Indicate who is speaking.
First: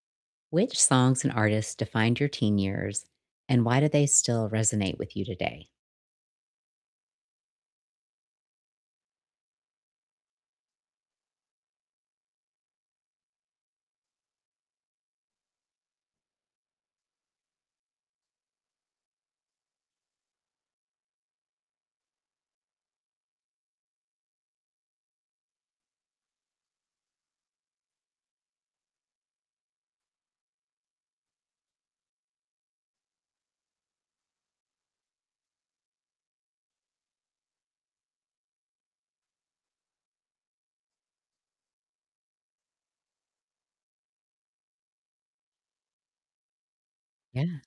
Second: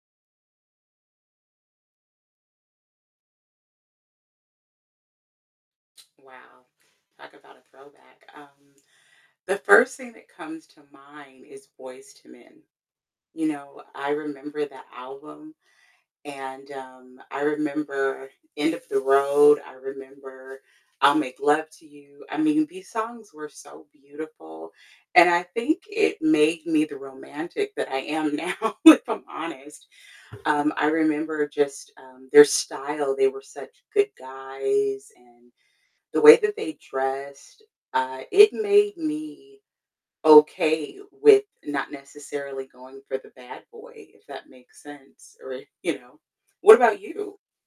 Speaker 1: Which songs and artists defined your teen years, and why do they still resonate with you today?
Speaker 2: Wow. Talk about a throwback. Um, the first thing that comes to mind is Boyz II Men. You know, I remember that album, and, um, I remember End Of The Road. I remember I'll Make Love To You. I mean, these songs were so beautiful, and I think it made me the romantic that I am now, if I'm honest. Um, I remember just, um, their style. They were such good guys, and the way that they dressed, I it made me okay with not necessarily going for the bad boy, if that makes sense, or you know? What about you?
Speaker 1: Yeah.